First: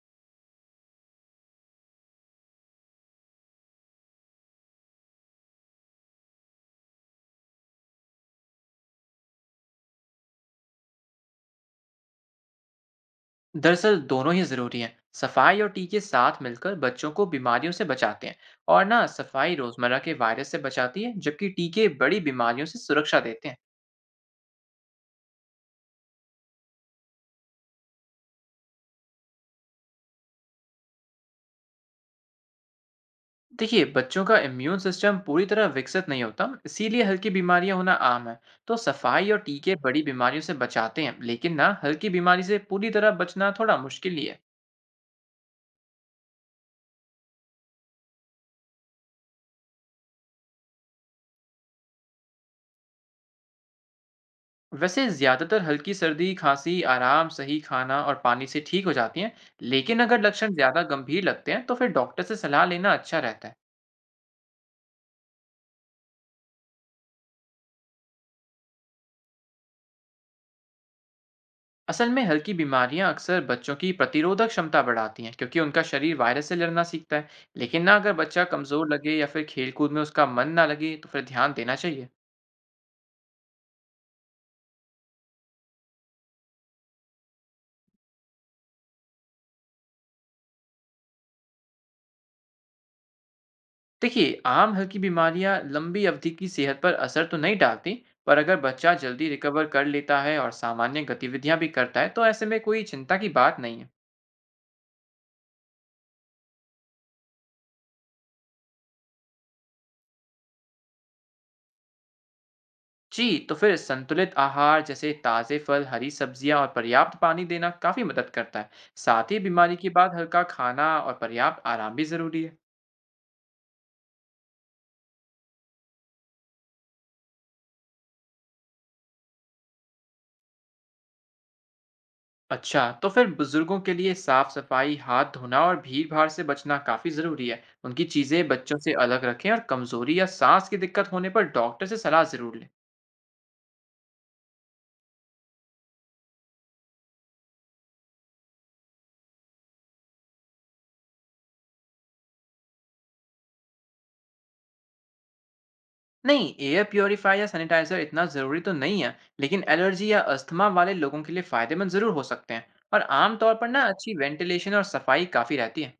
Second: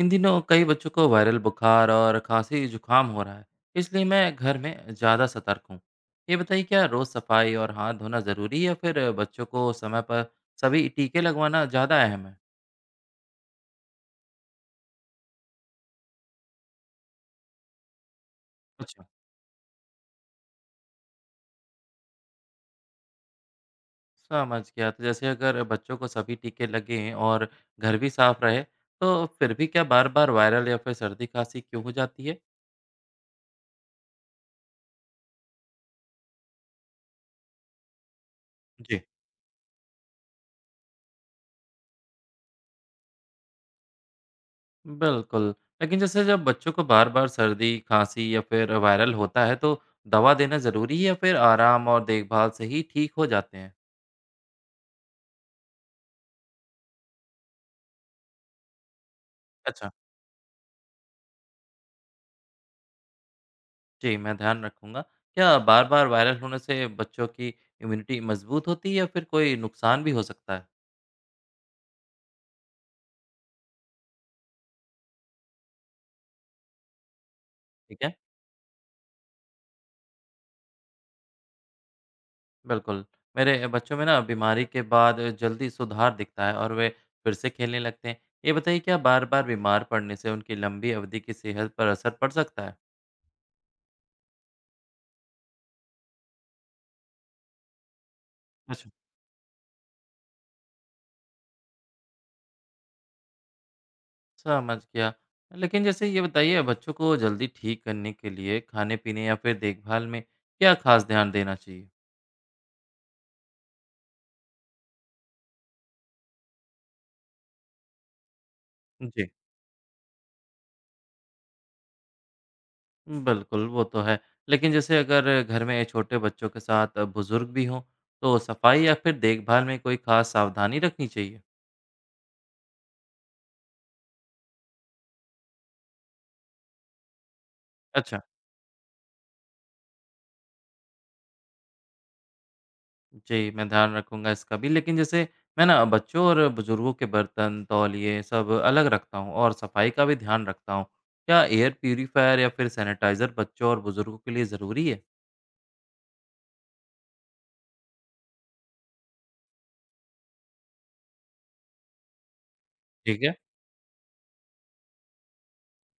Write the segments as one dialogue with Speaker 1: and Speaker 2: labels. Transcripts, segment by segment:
Speaker 1: इन दिनों कई बच्चों को वायरल बुखार और खांसी जुकाम हो रहा है। इसलिए मैं घर में ज़्यादा सतर्क हूँ। ये बताइए, क्या रोज़ सफाई और हाथ धोना ज़रूरी है या फिर बच्चों को समय पर सभी टीके लगवाना ज़्यादा अहम है?
Speaker 2: दरअसल दोनों ही ज़रूरी हैं। सफाई और टीके साथ मिलकर बच्चों को बीमारियों से बचाते हैं। और ना
Speaker 1: अच्छा,
Speaker 2: सफाई रोज़मर्रा के वायरस से बचाती है, जबकि टीके बड़ी बीमारियों से सुरक्षा देते हैं।
Speaker 1: समझ गया। तो जैसे अगर बच्चों को सभी टीके लगें और घर भी साफ रहे, तो फिर भी क्या बार बार वायरल या फिर सर्दी खांसी क्यों हो जाती है?
Speaker 2: देखिए, बच्चों का इम्यून सिस्टम पूरी तरह विकसित नहीं होता, इसीलिए हल्की बीमारियां होना आम है। तो
Speaker 1: जी,
Speaker 2: सफाई और टीके बड़ी बीमारियों से बचाते हैं, लेकिन ना हल्की बीमारी से पूरी तरह बचना थोड़ा मुश्किल ही है।
Speaker 1: बिल्कुल। लेकिन जैसे जब बच्चों को बार-बार सर्दी, खाँसी या फिर वायरल होता है, तो दवा देना ज़रूरी है या फिर आराम और देखभाल से ही ठीक हो जाते हैं?
Speaker 2: वैसे ज़्यादातर हल्की सर्दी, खांसी, आराम, सही खाना और पानी से ठीक हो जाती हैं,
Speaker 1: अच्छा।
Speaker 2: लेकिन अगर लक्षण ज़्यादा गंभीर लगते हैं तो फिर डॉक्टर से सलाह लेना अच्छा रहता है।
Speaker 1: जी, मैं ध्यान रखूँगा। क्या बार-बार वायरल होने से बच्चों की इम्यूनिटी मजबूत होती है या फिर कोई नुकसान भी हो सकता है?
Speaker 2: असल में हल्की बीमारियां अक्सर बच्चों की प्रतिरोधक क्षमता बढ़ाती हैं, क्योंकि उनका शरीर वायरस से लड़ना सीखता है। लेकिन ना
Speaker 1: ठीक
Speaker 2: अगर
Speaker 1: है,
Speaker 2: बच्चा कमज़ोर लगे या फिर खेलकूद में उसका मन ना लगे तो फिर ध्यान देना चाहिए।
Speaker 1: बिल्कुल। मेरे बच्चों में ना बीमारी के बाद जल्दी सुधार दिखता है और वे फिर से खेलने लगते हैं। ये बताइए, क्या बार-बार बीमार पड़ने से उनकी लंबी अवधि की सेहत पर असर पड़ सकता है?
Speaker 2: देखिए, आम हल्की बीमारियां लंबी अवधि की सेहत पर असर तो नहीं डालती, पर अगर
Speaker 1: अच्छा,
Speaker 2: बच्चा जल्दी रिकवर कर लेता है और सामान्य गतिविधियां भी करता है तो ऐसे में कोई चिंता की बात नहीं है।
Speaker 1: समझ गया। लेकिन जैसे ये बताइए, बच्चों को जल्दी ठीक करने के लिए खाने-पीने या फिर देखभाल में क्या खास ध्यान देना चाहिए?
Speaker 2: जी, तो फिर संतुलित आहार जैसे ताज़े फल, हरी सब्जियां और पर्याप्त पानी देना काफ़ी मदद करता है।
Speaker 1: जी।
Speaker 2: साथ ही बीमारी के बाद हल्का खाना और पर्याप्त आराम भी ज़रूरी है।
Speaker 1: बिल्कुल, वो तो है। लेकिन जैसे अगर घर में छोटे बच्चों के साथ बुजुर्ग भी हों, तो सफाई या फिर देखभाल में कोई खास सावधानी रखनी चाहिए?
Speaker 2: अच्छा, तो फिर बुजुर्गों के लिए साफ सफाई, हाथ धोना और भीड़ भाड़ से बचना काफ़ी ज़रूरी है। उनकी
Speaker 1: अच्छा।
Speaker 2: चीज़ें बच्चों से अलग रखें और कमज़ोरी या सांस की दिक्कत होने पर डॉक्टर से सलाह ज़रूर लें।
Speaker 1: जी, मैं ध्यान रखूँगा इसका भी। लेकिन जैसे मैं ना बच्चों और बुजुर्गों के बर्तन, तौलिए सब अलग रखता हूँ और सफाई का भी ध्यान रखता हूँ। क्या एयर प्यूरीफायर या फिर सैनिटाइज़र बच्चों और बुजुर्गों के लिए ज़रूरी है?
Speaker 2: नहीं, एयर प्योरीफायर या सैनिटाइज़र इतना ज़रूरी तो नहीं है, लेकिन एलर्जी या अस्थमा वाले लोगों के लिए फ़ायदेमंद ज़रूर हो सकते हैं। और
Speaker 1: ठीक है।
Speaker 2: आमतौर पर ना अच्छी वेंटिलेशन और सफाई काफ़ी रहती है।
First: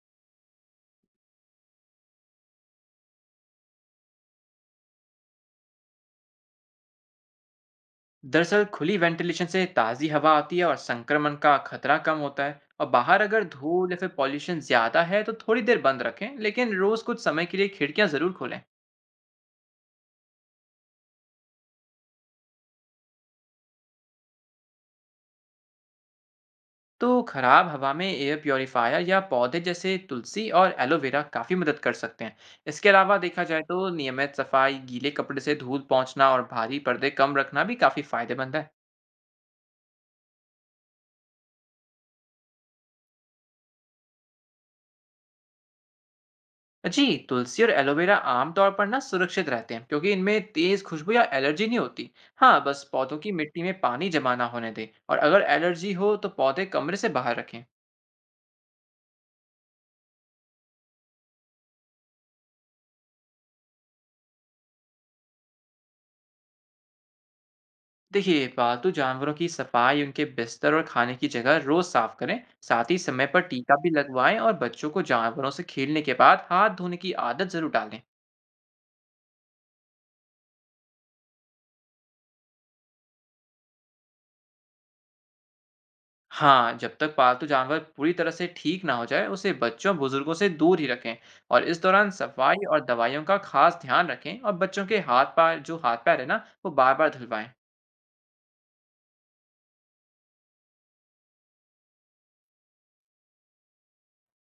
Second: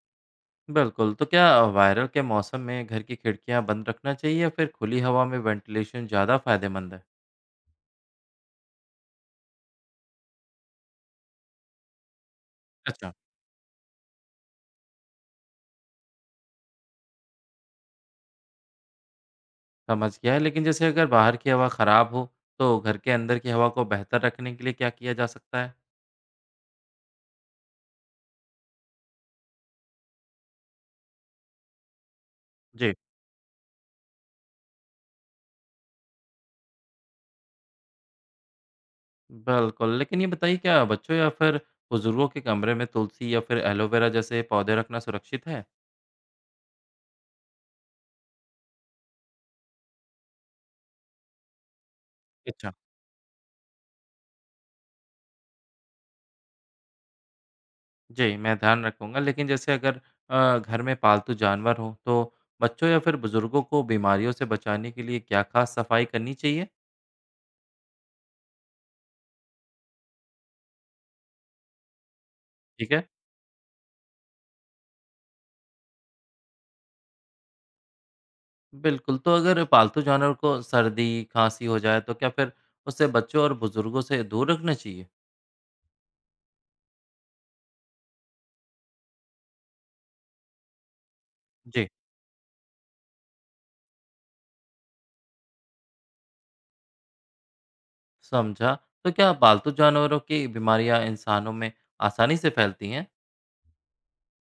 Speaker 1: बिल्कुल, तो क्या वायरल के मौसम में घर की खिड़कियाँ बंद रखना चाहिए या फिर खुली हवा में वेंटिलेशन ज़्यादा फ़ायदेमंद है?
Speaker 2: दरअसल खुली वेंटिलेशन से ताज़ी हवा आती है और संक्रमण का खतरा कम होता है, और
Speaker 1: अच्छा,
Speaker 2: बाहर अगर धूल या फिर पॉल्यूशन ज़्यादा है तो थोड़ी देर बंद रखें, लेकिन रोज़ कुछ समय के लिए खिड़कियां ज़रूर खोलें।
Speaker 1: समझ गया है। लेकिन जैसे अगर बाहर की हवा ख़राब हो, तो घर के अंदर की हवा को बेहतर रखने के लिए क्या किया जा सकता है?
Speaker 2: तो खराब हवा में एयर प्योरीफायर या पौधे जैसे तुलसी और एलोवेरा काफ़ी मदद कर सकते हैं। इसके
Speaker 1: जी।
Speaker 2: अलावा देखा जाए तो नियमित सफाई, गीले कपड़े से धूल पहुंचना और भारी पर्दे कम रखना भी काफ़ी फायदेमंद है।
Speaker 1: बिल्कुल, लेकिन ये बताइए, क्या बच्चों या फिर बुज़ुर्गों के कमरे में तुलसी या फिर एलोवेरा जैसे पौधे रखना सुरक्षित है?
Speaker 2: जी, तुलसी और एलोवेरा आमतौर पर ना सुरक्षित रहते हैं, क्योंकि इनमें तेज खुशबू या एलर्जी नहीं होती। हाँ,
Speaker 1: अच्छा।
Speaker 2: बस पौधों की मिट्टी में पानी जमा ना होने दें और अगर एलर्जी हो तो पौधे कमरे से बाहर रखें।
Speaker 1: जी, मैं ध्यान रखूँगा, लेकिन जैसे अगर घर में पालतू जानवर हों, तो बच्चों या फिर बुज़ुर्गों को बीमारियों से बचाने के लिए क्या खास सफाई करनी चाहिए?
Speaker 2: देखिए, पालतू जानवरों की सफाई, उनके बिस्तर और खाने की जगह रोज साफ करें। साथ
Speaker 1: ठीक
Speaker 2: ही
Speaker 1: है।
Speaker 2: समय पर टीका भी लगवाएं और बच्चों को जानवरों से खेलने के बाद हाथ धोने की आदत जरूर डालें।
Speaker 1: बिल्कुल, तो अगर पालतू जानवर को सर्दी, खाँसी हो जाए, तो क्या फिर उसे बच्चों और बुजुर्गों से दूर रखना चाहिए?
Speaker 2: हाँ, जब तक पालतू जानवर पूरी तरह से ठीक ना हो जाए, उसे बच्चों, बुजुर्गों से दूर ही रखें और इस
Speaker 1: जी,
Speaker 2: दौरान सफाई और दवाइयों का खास ध्यान रखें और बच्चों के हाथ पैर है ना, वो बार-बार धुलवाएं।
Speaker 1: समझा। तो क्या पालतू जानवरों की बीमारियाँ इंसानों में आसानी से फैलती हैं?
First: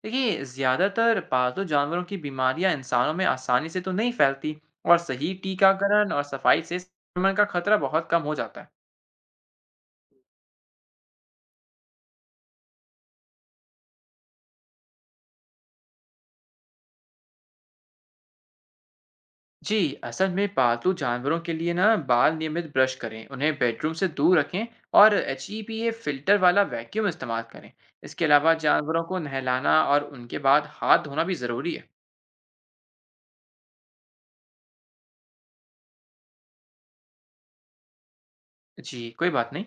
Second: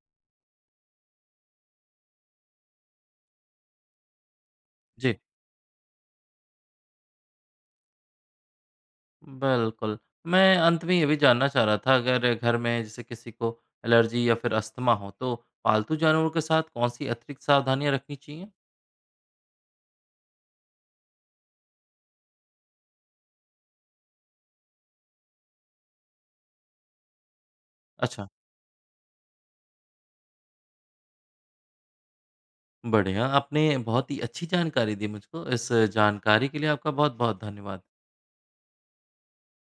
Speaker 2: देखिए, ज़्यादातर पालतू जानवरों की बीमारियां इंसानों में आसानी से तो नहीं फैलती और
Speaker 1: जी,
Speaker 2: सही टीकाकरण और सफाई से संक्रमण का खतरा बहुत कम हो जाता है।
Speaker 1: बिल्कुल। मैं अंत में ये भी जानना चाह रहा था, अगर घर में जैसे किसी को एलर्जी या फिर अस्थमा हो, तो पालतू जानवरों के साथ कौन-सी अतिरिक्त सावधानियाँ रखनी चाहिए?
Speaker 2: जी, असल में पालतू जानवरों के लिए ना बाल नियमित ब्रश करें, उन्हें बेडरूम से दूर रखें और HEPA फिल्टर वाला वैक्यूम इस्तेमाल करें। इसके
Speaker 1: अच्छा,
Speaker 2: अलावा जानवरों को नहलाना और उनके बाद हाथ धोना भी ज़रूरी है।
Speaker 1: बढ़िया। आपने बहुत ही अच्छी जानकारी दी मुझको। इस जानकारी के लिए आपका बहुत-बहुत धन्यवाद।
Speaker 2: जी, कोई बात नहीं।